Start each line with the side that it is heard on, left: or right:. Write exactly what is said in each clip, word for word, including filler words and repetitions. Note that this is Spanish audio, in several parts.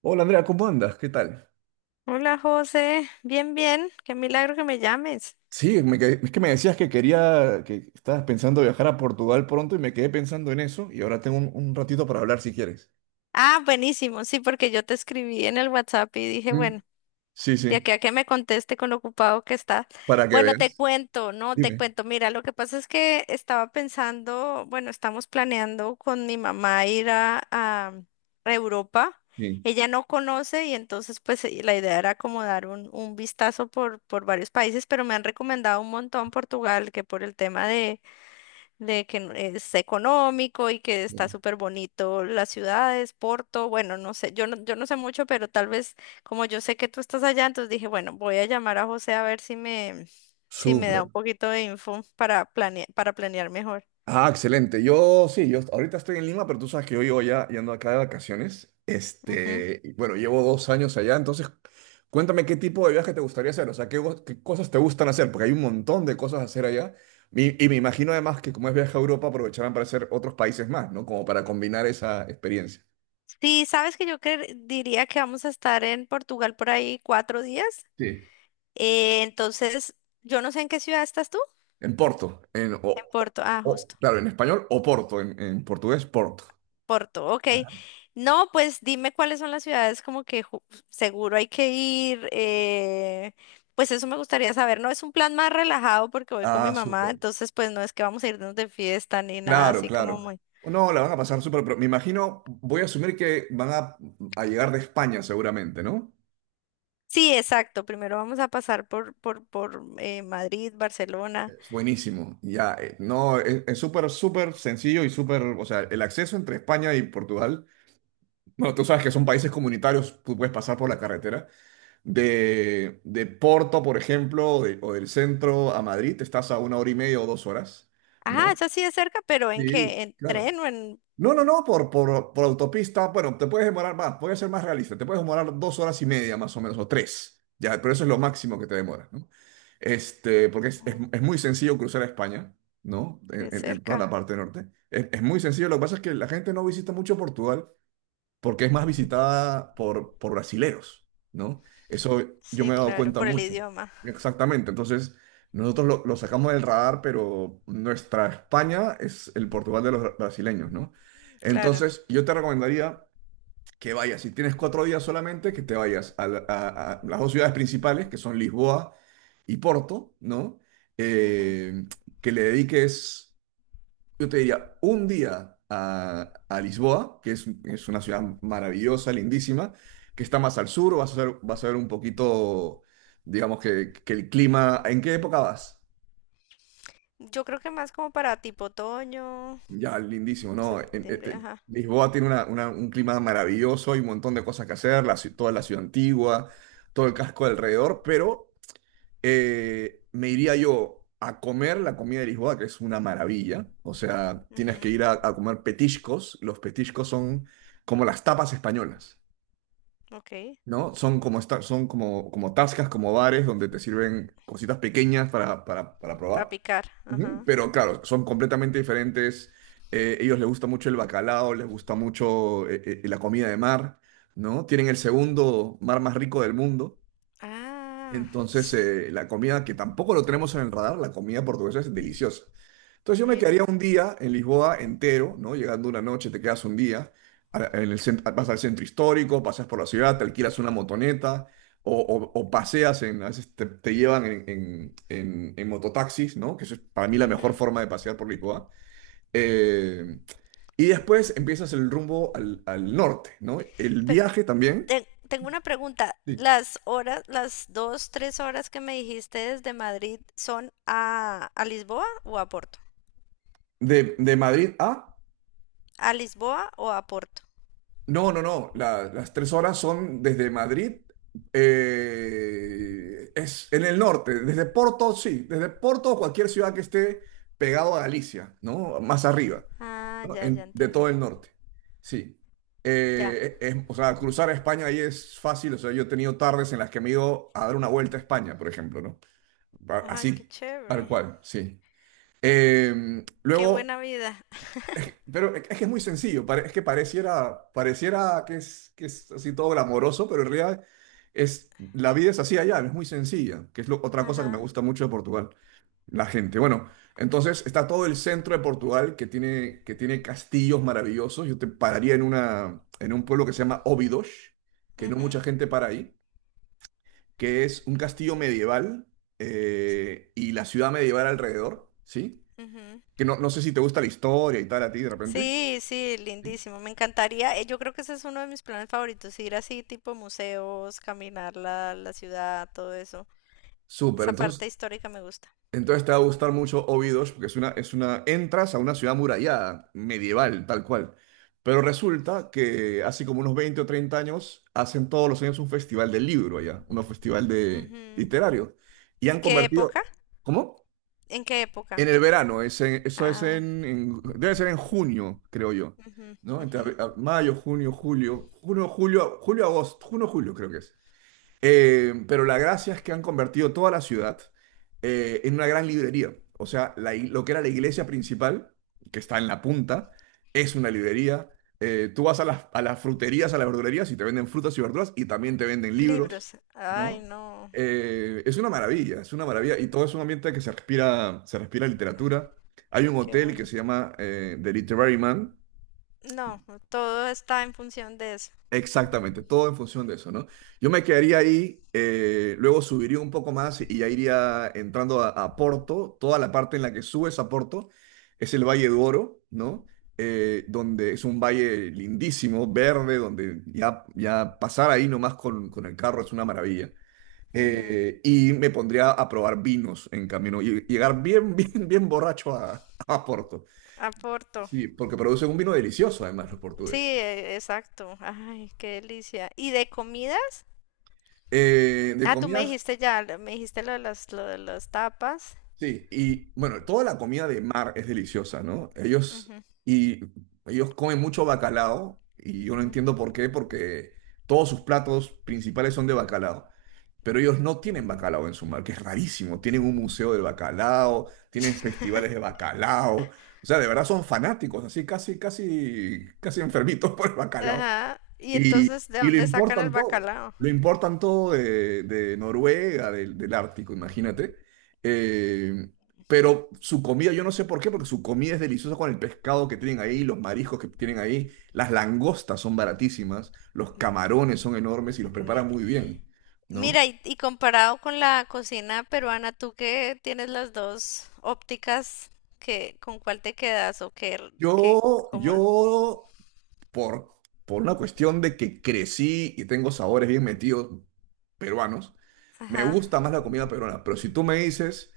right: Hola Andrea, ¿cómo andas? ¿Qué tal?
left: Hola José, bien, bien, qué milagro que me llames.
right: Sí, me quedé- es que me decías que quería, que estabas pensando viajar a Portugal pronto y me quedé pensando en eso y ahora tengo un, un ratito para hablar si quieres.
left: Ah, buenísimo, sí, porque yo te escribí en el WhatsApp y dije,
right: Mm.
left: bueno,
right: Sí,
left: de
right: sí,
left: aquí a que me conteste con lo ocupado que está.
right: para que
left: Bueno, te
right: veas.
left: cuento, no, te
right: Dime.
left: cuento. Mira, lo que pasa es que estaba pensando, bueno, estamos planeando con mi mamá ir a, a Europa.
right: Sí,
left: Ella no conoce y entonces pues eh, la idea era como dar un, un vistazo por, por varios países, pero me han recomendado un montón Portugal, que por el tema de de que n- es económico y que está
right: sí.
left: súper bonito las ciudades, Porto, bueno, no sé, yo no, yo no sé mucho, pero tal vez como yo sé que tú estás allá, entonces dije, bueno, voy a llamar a José a ver si me, si me da
right: Súper.
left: un poquito de info para planear, para planear mejor.
right: Ah, excelente. Yo sí, yo ahorita estoy en Lima, pero tú sabes que yo llevo ya y ando acá de vacaciones.
left: Ujú.
right: Este, y bueno, llevo dos años allá, entonces cuéntame qué tipo de viaje te gustaría hacer, o sea, qué, go- qué cosas te gustan hacer, porque hay un montón de cosas a hacer allá. Y, y me imagino además que como es viaje a Europa, aprovecharán para hacer otros países más, ¿no? Como para combinar esa experiencia.
left: Sí, sabes que yo cre- diría que vamos a estar en Portugal por ahí cuatro días.
right: Sí.
left: Eh, entonces, yo no sé en qué ciudad estás tú.
right: En Porto, en, o,
left: En Porto, ah,
right: o-
left: justo.
right: claro, en español, o Porto, en, en portugués, Porto.
left: Porto, ok. No, pues dime cuáles son las ciudades como que ju- seguro hay que ir. Eh, pues eso me gustaría saber. No es un plan más relajado porque voy con mi
right: Ah,
left: mamá,
right: súper.
left: entonces pues no es que vamos a irnos de fiesta ni nada
right: Claro,
left: así como
right: claro.
left: muy.
right: No, la van a pasar súper. pro- Me imagino, voy a asumir que van a, a llegar de España seguramente, ¿no?
left: Sí, exacto. Primero vamos a pasar por por por eh, Madrid, Barcelona.
right: Es buenísimo. Ya, eh, no, es es súper, súper sencillo y súper, o sea, el acceso entre España y Portugal, bueno, tú sabes que son países comunitarios, tú puedes pasar por la carretera. De, de Porto, por ejemplo, o, de- o del centro a Madrid, estás a una hora y media o dos horas,
left: Ah,
right: ¿no?
left: eso sí es cerca, pero ¿en
right: Sí,
left: qué? ¿En
right: claro.
left: tren o en
right: No, no, no, por, por, por autopista, bueno, te puedes demorar más, puede ser más realista, te puedes demorar dos horas y media más o menos, o tres, ya, pero eso es lo máximo que te demora, ¿no? Este, porque es, es-
left: oh,
right: es muy sencillo cruzar a España, ¿no?
left: qué
right: En, en- en toda
left: cerca?
right: la parte norte. Es, es muy sencillo, lo que pasa es que la gente no visita mucho Portugal porque es más visitada por, por brasileros, ¿no? Eso yo me
left: Sí,
right: he dado
left: claro,
right: cuenta
left: por el
right: mucho.
left: idioma,
right: Exactamente, entonces nosotros lo, lo sacamos del radar, pero nuestra España es el Portugal de los bra- brasileños, ¿no?
left: claro.
right: Entonces yo te recomendaría que vayas, si tienes cuatro días solamente, que te vayas a, la- a- a las dos ciudades principales, que son Lisboa y Porto, ¿no?
left: Ujú.
right: Eh, que le dediques. Yo te diría un día a, a Lisboa, que es, es una ciudad maravillosa, lindísima, que está más al sur, vas a ver, vas a ver un poquito, digamos que, que el clima. ¿En qué época vas?
left: Yo creo que más como para tipo otoño,
right: Ya, lindísimo, ¿no? En-
left: septiembre,
right: este,
left: ajá.
right: Lisboa tiene una- una- un clima maravilloso, hay un montón de cosas que hacer, la ci- toda la ciudad antigua, todo el casco alrededor, pero eh, me iría yo a comer la comida de Lisboa, que es una maravilla. O sea, tienes que
left: Ujú,
right: ir a, a comer petiscos. Los petiscos son como las tapas españolas,
left: ok,
right: ¿no? Son como, esta- son como, como tascas, como bares donde te sirven cositas pequeñas para, para, para
left: para
right: probar.
left: picar,
right: Ujú.
left: ajá.
right: Pero claro, son completamente diferentes. Eh, ellos les gusta mucho el bacalao, les gusta mucho eh, eh, la comida de mar, ¿no? Tienen el segundo mar más rico del mundo.
left: Ah,
right: Entonces,
left: s-
right: eh, la comida, que tampoco lo tenemos en el radar, la comida portuguesa es deliciosa. Entonces yo me
left: Mira.
right: quedaría un día en Lisboa entero, ¿no? Llegando una noche, te quedas un día, a- en el cen- vas al centro histórico, pasas por la ciudad, te alquilas una motoneta o, o- o paseas, en, a veces te, te llevan en, en- en- en mototaxis, ¿no? Que eso es para mí la mejor
left: Ujú.
right: forma de pasear por Lisboa. Eh, y después empiezas el rumbo al, al norte, ¿no? El
left: Pero
right: viaje también.
left: te- tengo una pregunta.
right: Sí.
left: Las horas, las dos, tres horas que me dijiste desde Madrid, ¿son a, a Lisboa o a Porto?
right: de, de Madrid a—
left: ¿A Lisboa o a Porto?
right: No, no, no, la- las tres horas son desde Madrid. Eh, es en el norte, desde Porto, sí, desde Porto, o cualquier ciudad que esté pegado a Galicia, ¿no? Más arriba,
left: Ah,
right: ¿no?
left: ya, ya
right: En- de
left: entendí.
right: todo el norte. Sí.
left: Ya.
right: Eh, es- o sea, cruzar a España ahí es fácil. O sea, yo he tenido tardes en las que me he ido a dar una vuelta a España, por ejemplo, ¿no? Pa-
left: Ajá, qué
right: Así, tal
left: chévere.
right: cual, sí. Eh,
left: Qué
right: luego,
left: buena vida.
right: pero es que es muy sencillo, pare- es que pareciera, pareciera que es, que es así todo glamoroso, pero en realidad es, la vida es así allá, es muy sencilla, que es lo- otra cosa que me
left: Ajá.
right: gusta mucho de Portugal, la gente. Bueno, entonces está todo el centro de Portugal que tiene, que tiene castillos maravillosos. Yo te pararía en, una, en un pueblo que se llama Óbidos, que no mucha
left: Ujú,
right: gente para ahí, que es un castillo medieval, eh, y la ciudad medieval alrededor, ¿sí?
left: ujú.
right: Que no, no sé si te gusta la historia y tal a ti de repente.
left: Sí, sí, lindísimo. Me encantaría. eh, Yo creo que ese es uno de mis planes favoritos, ir así tipo museos, caminar la, la ciudad, todo eso.
right: Súper,
left: Esa parte
right: entonces,
left: histórica me gusta.
right: entonces te va a gustar mucho Obidos, porque es una, es una, entras a una ciudad murallada, medieval, tal cual. Pero resulta que hace como unos veinte o treinta años hacen todos los años un festival del libro allá, un festival de
left: Ujú.
right: literario. Y
left: ¿Y
right: han
left: qué
right: convertido.
left: época?
right: ¿Cómo?
left: ¿En qué
right: En
left: época?
right: el verano, es en- eso es
left: Ah,
right: en, en- debe ser en junio, creo yo,
left: ujú,
right: ¿no? Entre
left: ujú.
right: ab- a- mayo, junio, julio, junio, julio, julio, agosto, junio, julio creo que es. Eh, pero la gracia es que han convertido toda la ciudad, eh, en una gran librería. O sea, la ig- lo que era la iglesia principal, que está en la punta, es una librería. Eh, tú vas a las, a las fruterías, a las verdulerías y te venden frutas y verduras y también te venden libros,
left: Libros. Ay,
right: ¿no?
left: no,
right: Eh, es una maravilla, es una maravilla. Y todo es un ambiente que se respira, se respira literatura. Hay un
left: qué
right: hotel que se
left: bonito.
right: llama, eh, The Literary Man.
left: No, todo está en función de eso.
right: Exactamente, todo en función de eso, ¿no? Yo me quedaría ahí, eh, luego subiría un poco más y ya iría entrando a, a Porto. Toda la parte en la que subes a Porto es el Valle do Oro, ¿no? Eh, donde es un valle lindísimo, verde, donde ya, ya pasar ahí nomás con, con el carro es una maravilla.
left: Ujú.
right: Eh, y me pondría a probar vinos en camino y llegar bien, bien, bien borracho a, a Porto.
left: Aporto.
right: Sí, porque producen un vino delicioso, además, los
left: Sí,
right: portugueses.
left: e- exacto. Ay, qué delicia. ¿Y de comidas?
right: Eh, de
left: Ah, tú me
right: comidas.
left: dijiste ya, lo- me dijiste lo de las, lo de las tapas.
right: Sí, y bueno, toda la comida de mar es deliciosa, ¿no? Ellos,
left: Ujú,
right: y, ellos comen mucho bacalao y yo no
left: ujú.
right: entiendo por qué, porque todos sus platos principales son de bacalao, pero ellos no tienen bacalao en su mar, que es rarísimo. Tienen un museo del bacalao, tienen festivales de bacalao, o sea, de verdad son fanáticos, así casi, casi, casi enfermitos por el bacalao.
left: Ajá. Y
right: Y,
left: entonces, ¿de
right: y lo
left: dónde sacan el
right: importan todo,
left: bacalao?
right: lo importan todo de, de Noruega, del, del Ártico, imagínate. Eh, pero su comida, yo no sé por qué, porque su comida es deliciosa con el pescado que tienen ahí, los mariscos que tienen ahí, las langostas son baratísimas, los camarones son enormes y los
left: Mi-
right: preparan muy bien, ¿no?
left: Mira, y, y comparado con la cocina peruana, tú que tienes las dos ópticas, que, ¿con cuál te quedas? ¿O qué, r- qué,
right: Yo,
left: cómo? l-
right: yo, por, por una cuestión de que crecí y tengo sabores bien metidos peruanos, me
left: Ajá.
right: gusta más la comida peruana, pero si tú me dices.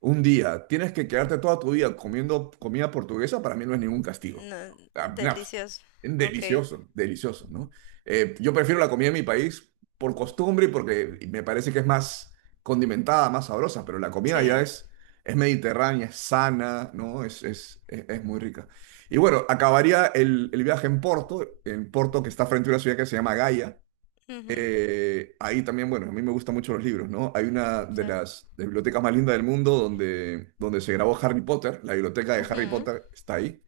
right: Un día, tienes que quedarte toda tu vida comiendo comida portuguesa, para mí no es ningún castigo.
left: No,
right: Ah, no,
left: delicioso. Ok.
right: delicioso, delicioso, ¿no? Eh, yo prefiero la comida de mi país por costumbre y porque me parece que es más condimentada, más sabrosa, pero la comida ya
left: Sí.
right: es, es mediterránea, es sana, ¿no? Es, es, es, es muy rica. Y bueno, acabaría el, el viaje en Porto. En Porto, que está frente a una ciudad que se llama Gaia.
left: Ujú,
right: Eh, ahí también, bueno, a mí me gustan mucho los libros, ¿no? Hay una de
left: sí.
right: las de bibliotecas más lindas del mundo, donde, donde se grabó Harry Potter, la biblioteca de Harry
left: Ujú.
right: Potter está ahí,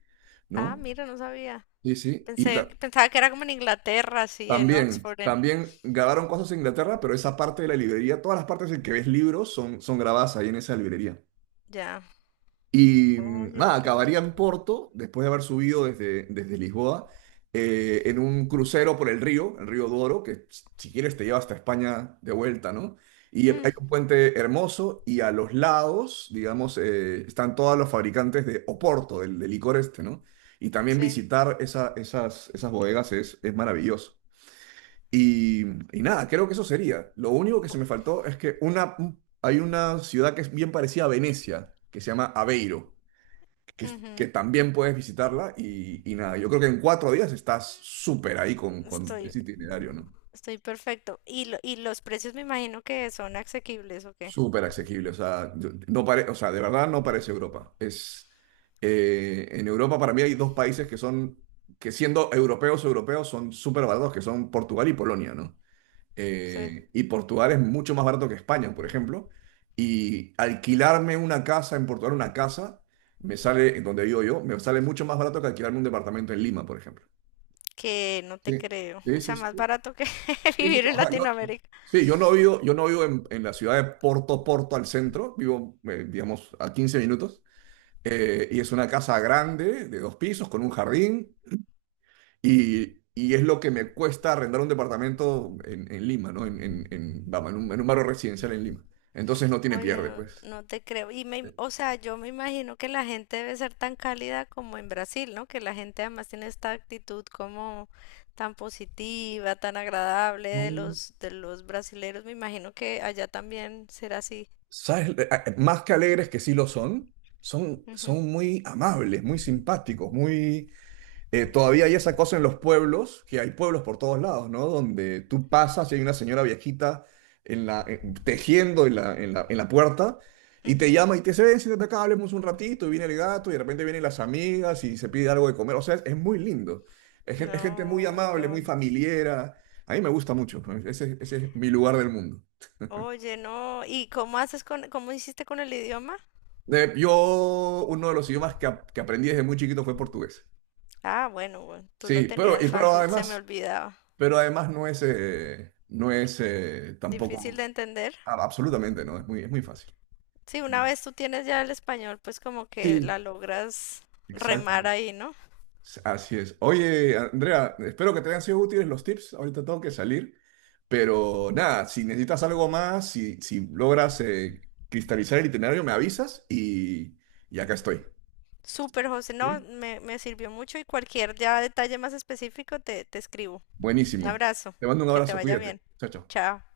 left: Ah,
right: ¿no?
left: mira, no sabía.
right: Sí, sí. Y
left: Pensé,
right: ta-
left: pensaba que era como en Inglaterra, sí, en
right: también,
left: Oxford, en...
right: también grabaron cosas en Inglaterra, pero esa parte de la librería, todas las partes en que ves libros son, son grabadas ahí en esa librería.
left: Ya.
right: Y mm,
left: Oye,
right: nada,
left: qué
right: acabaría
left: bonito.
right: en Porto, después de haber subido desde, desde Lisboa, eh, en un crucero por el río, el río Douro, que si quieres te lleva hasta España de vuelta, ¿no? Y
left: Hmm,
right: hay un puente hermoso y a los lados, digamos, eh, están todos los fabricantes de Oporto, del, del licor este, ¿no? Y también
left: sí.
right: visitar esa- esas, esas bodegas es, es maravilloso. Y, y nada, creo que eso sería. Lo único que se
left: Bu-
right: me faltó es que una, hay una ciudad que es bien parecida a Venecia, que se llama Aveiro, que, que
left: Ujú.
right: también puedes visitarla y, y nada, yo creo que en cuatro días estás súper ahí con, con
left: Estoy
right: ese itinerario, ¿no?
left: Estoy perfecto. Y, lo- y los precios me imagino que son asequibles o qué.
right: Súper asequible, o sea, yo- no pare- o sea, de verdad no parece Europa. Es, eh, en Europa, para mí hay dos países que son, que siendo europeos europeos son súper baratos, que son Portugal y Polonia, ¿no?
left: Sí.
right: Eh, y Portugal es mucho más barato que España, por ejemplo, y alquilarme una casa en Portugal, una casa, me sale, en donde vivo yo, me sale mucho más barato que alquilarme un departamento en Lima, por ejemplo.
left: Que no te
right: Sí,
left: creo.
right: sí,
left: O
right: sí,
left: sea, más
right: sí,
left: barato que
right: sí, sí, sí.
left: vivir en
right: O sea, yo,
left: Latinoamérica.
right: sí, yo no vivo, yo no vivo en, en la ciudad de Porto Porto al centro, vivo, eh, digamos, a quince minutos, eh, y es una casa grande, de dos pisos, con un jardín, y, y es lo que me cuesta arrendar un departamento en, en Lima, ¿no? En, en, en, vamos, en un, en un barrio residencial en Lima. Entonces no tiene
left: Oye,
right: pierde,
left: no,
right: pues.
left: no te creo. Y me, o sea, yo me imagino que la gente debe ser tan cálida como en Brasil, ¿no? Que la gente además tiene esta actitud como tan positiva, tan agradable
right: No.
left: de los, de los brasileros. Me imagino que allá también será así.
right: ¿Sabes? Eh, eh, Más que alegres, que sí lo son, son,
left: Ujú,
right: son muy amables, muy simpáticos, muy eh, todavía hay esa cosa en los pueblos, que hay pueblos por todos lados, ¿no? Donde tú pasas y hay una señora viejita en la, en- tejiendo en la, en la, en la puerta y te
left: ujú.
right: llama y te dice, ven, siéntate acá, hablemos un ratito, y viene el gato y de repente vienen las amigas y se pide algo de comer. O sea, es, es muy lindo. Es, gen- es gente muy
left: No, qué
right: amable, muy
left: bueno.
right: familiera. A mí me gusta mucho, ¿no? Ese, ese es mi lugar del mundo.
left: Oye, no, ¿y cómo haces con, cómo hiciste con el idioma?
right: Eh, yo, uno de los idiomas que, ap- que aprendí desde muy chiquito fue portugués.
left: Ah, bueno, bueno, tú lo
right: Sí, pero,
left: tenías
right: y, pero
left: fácil, se me
right: además,
left: olvidaba.
right: Pero además no es, eh, no es eh,
left: Difícil
right: tampoco,
left: de entender.
right: a- absolutamente no, es muy, es muy fácil.
left: Sí, una vez tú tienes ya el español, pues como que
right: Sí.
left: la logras remar
right: Exactamente.
left: ahí, ¿no?
right: Así es. Oye, Andrea, espero que te hayan sido útiles los tips. Ahorita tengo que salir. Pero nada, si necesitas algo más, si, si logras, eh, cristalizar el itinerario, me avisas y, y acá estoy.
left: Súper, José, no,
right: ¿Sí?
left: me, me sirvió mucho y cualquier ya detalle más específico te, te escribo. Un
right: Buenísimo.
left: abrazo,
right: Te mando un
left: que te
right: abrazo,
left: vaya bien.
right: cuídate. Chao, chao.
left: Chao.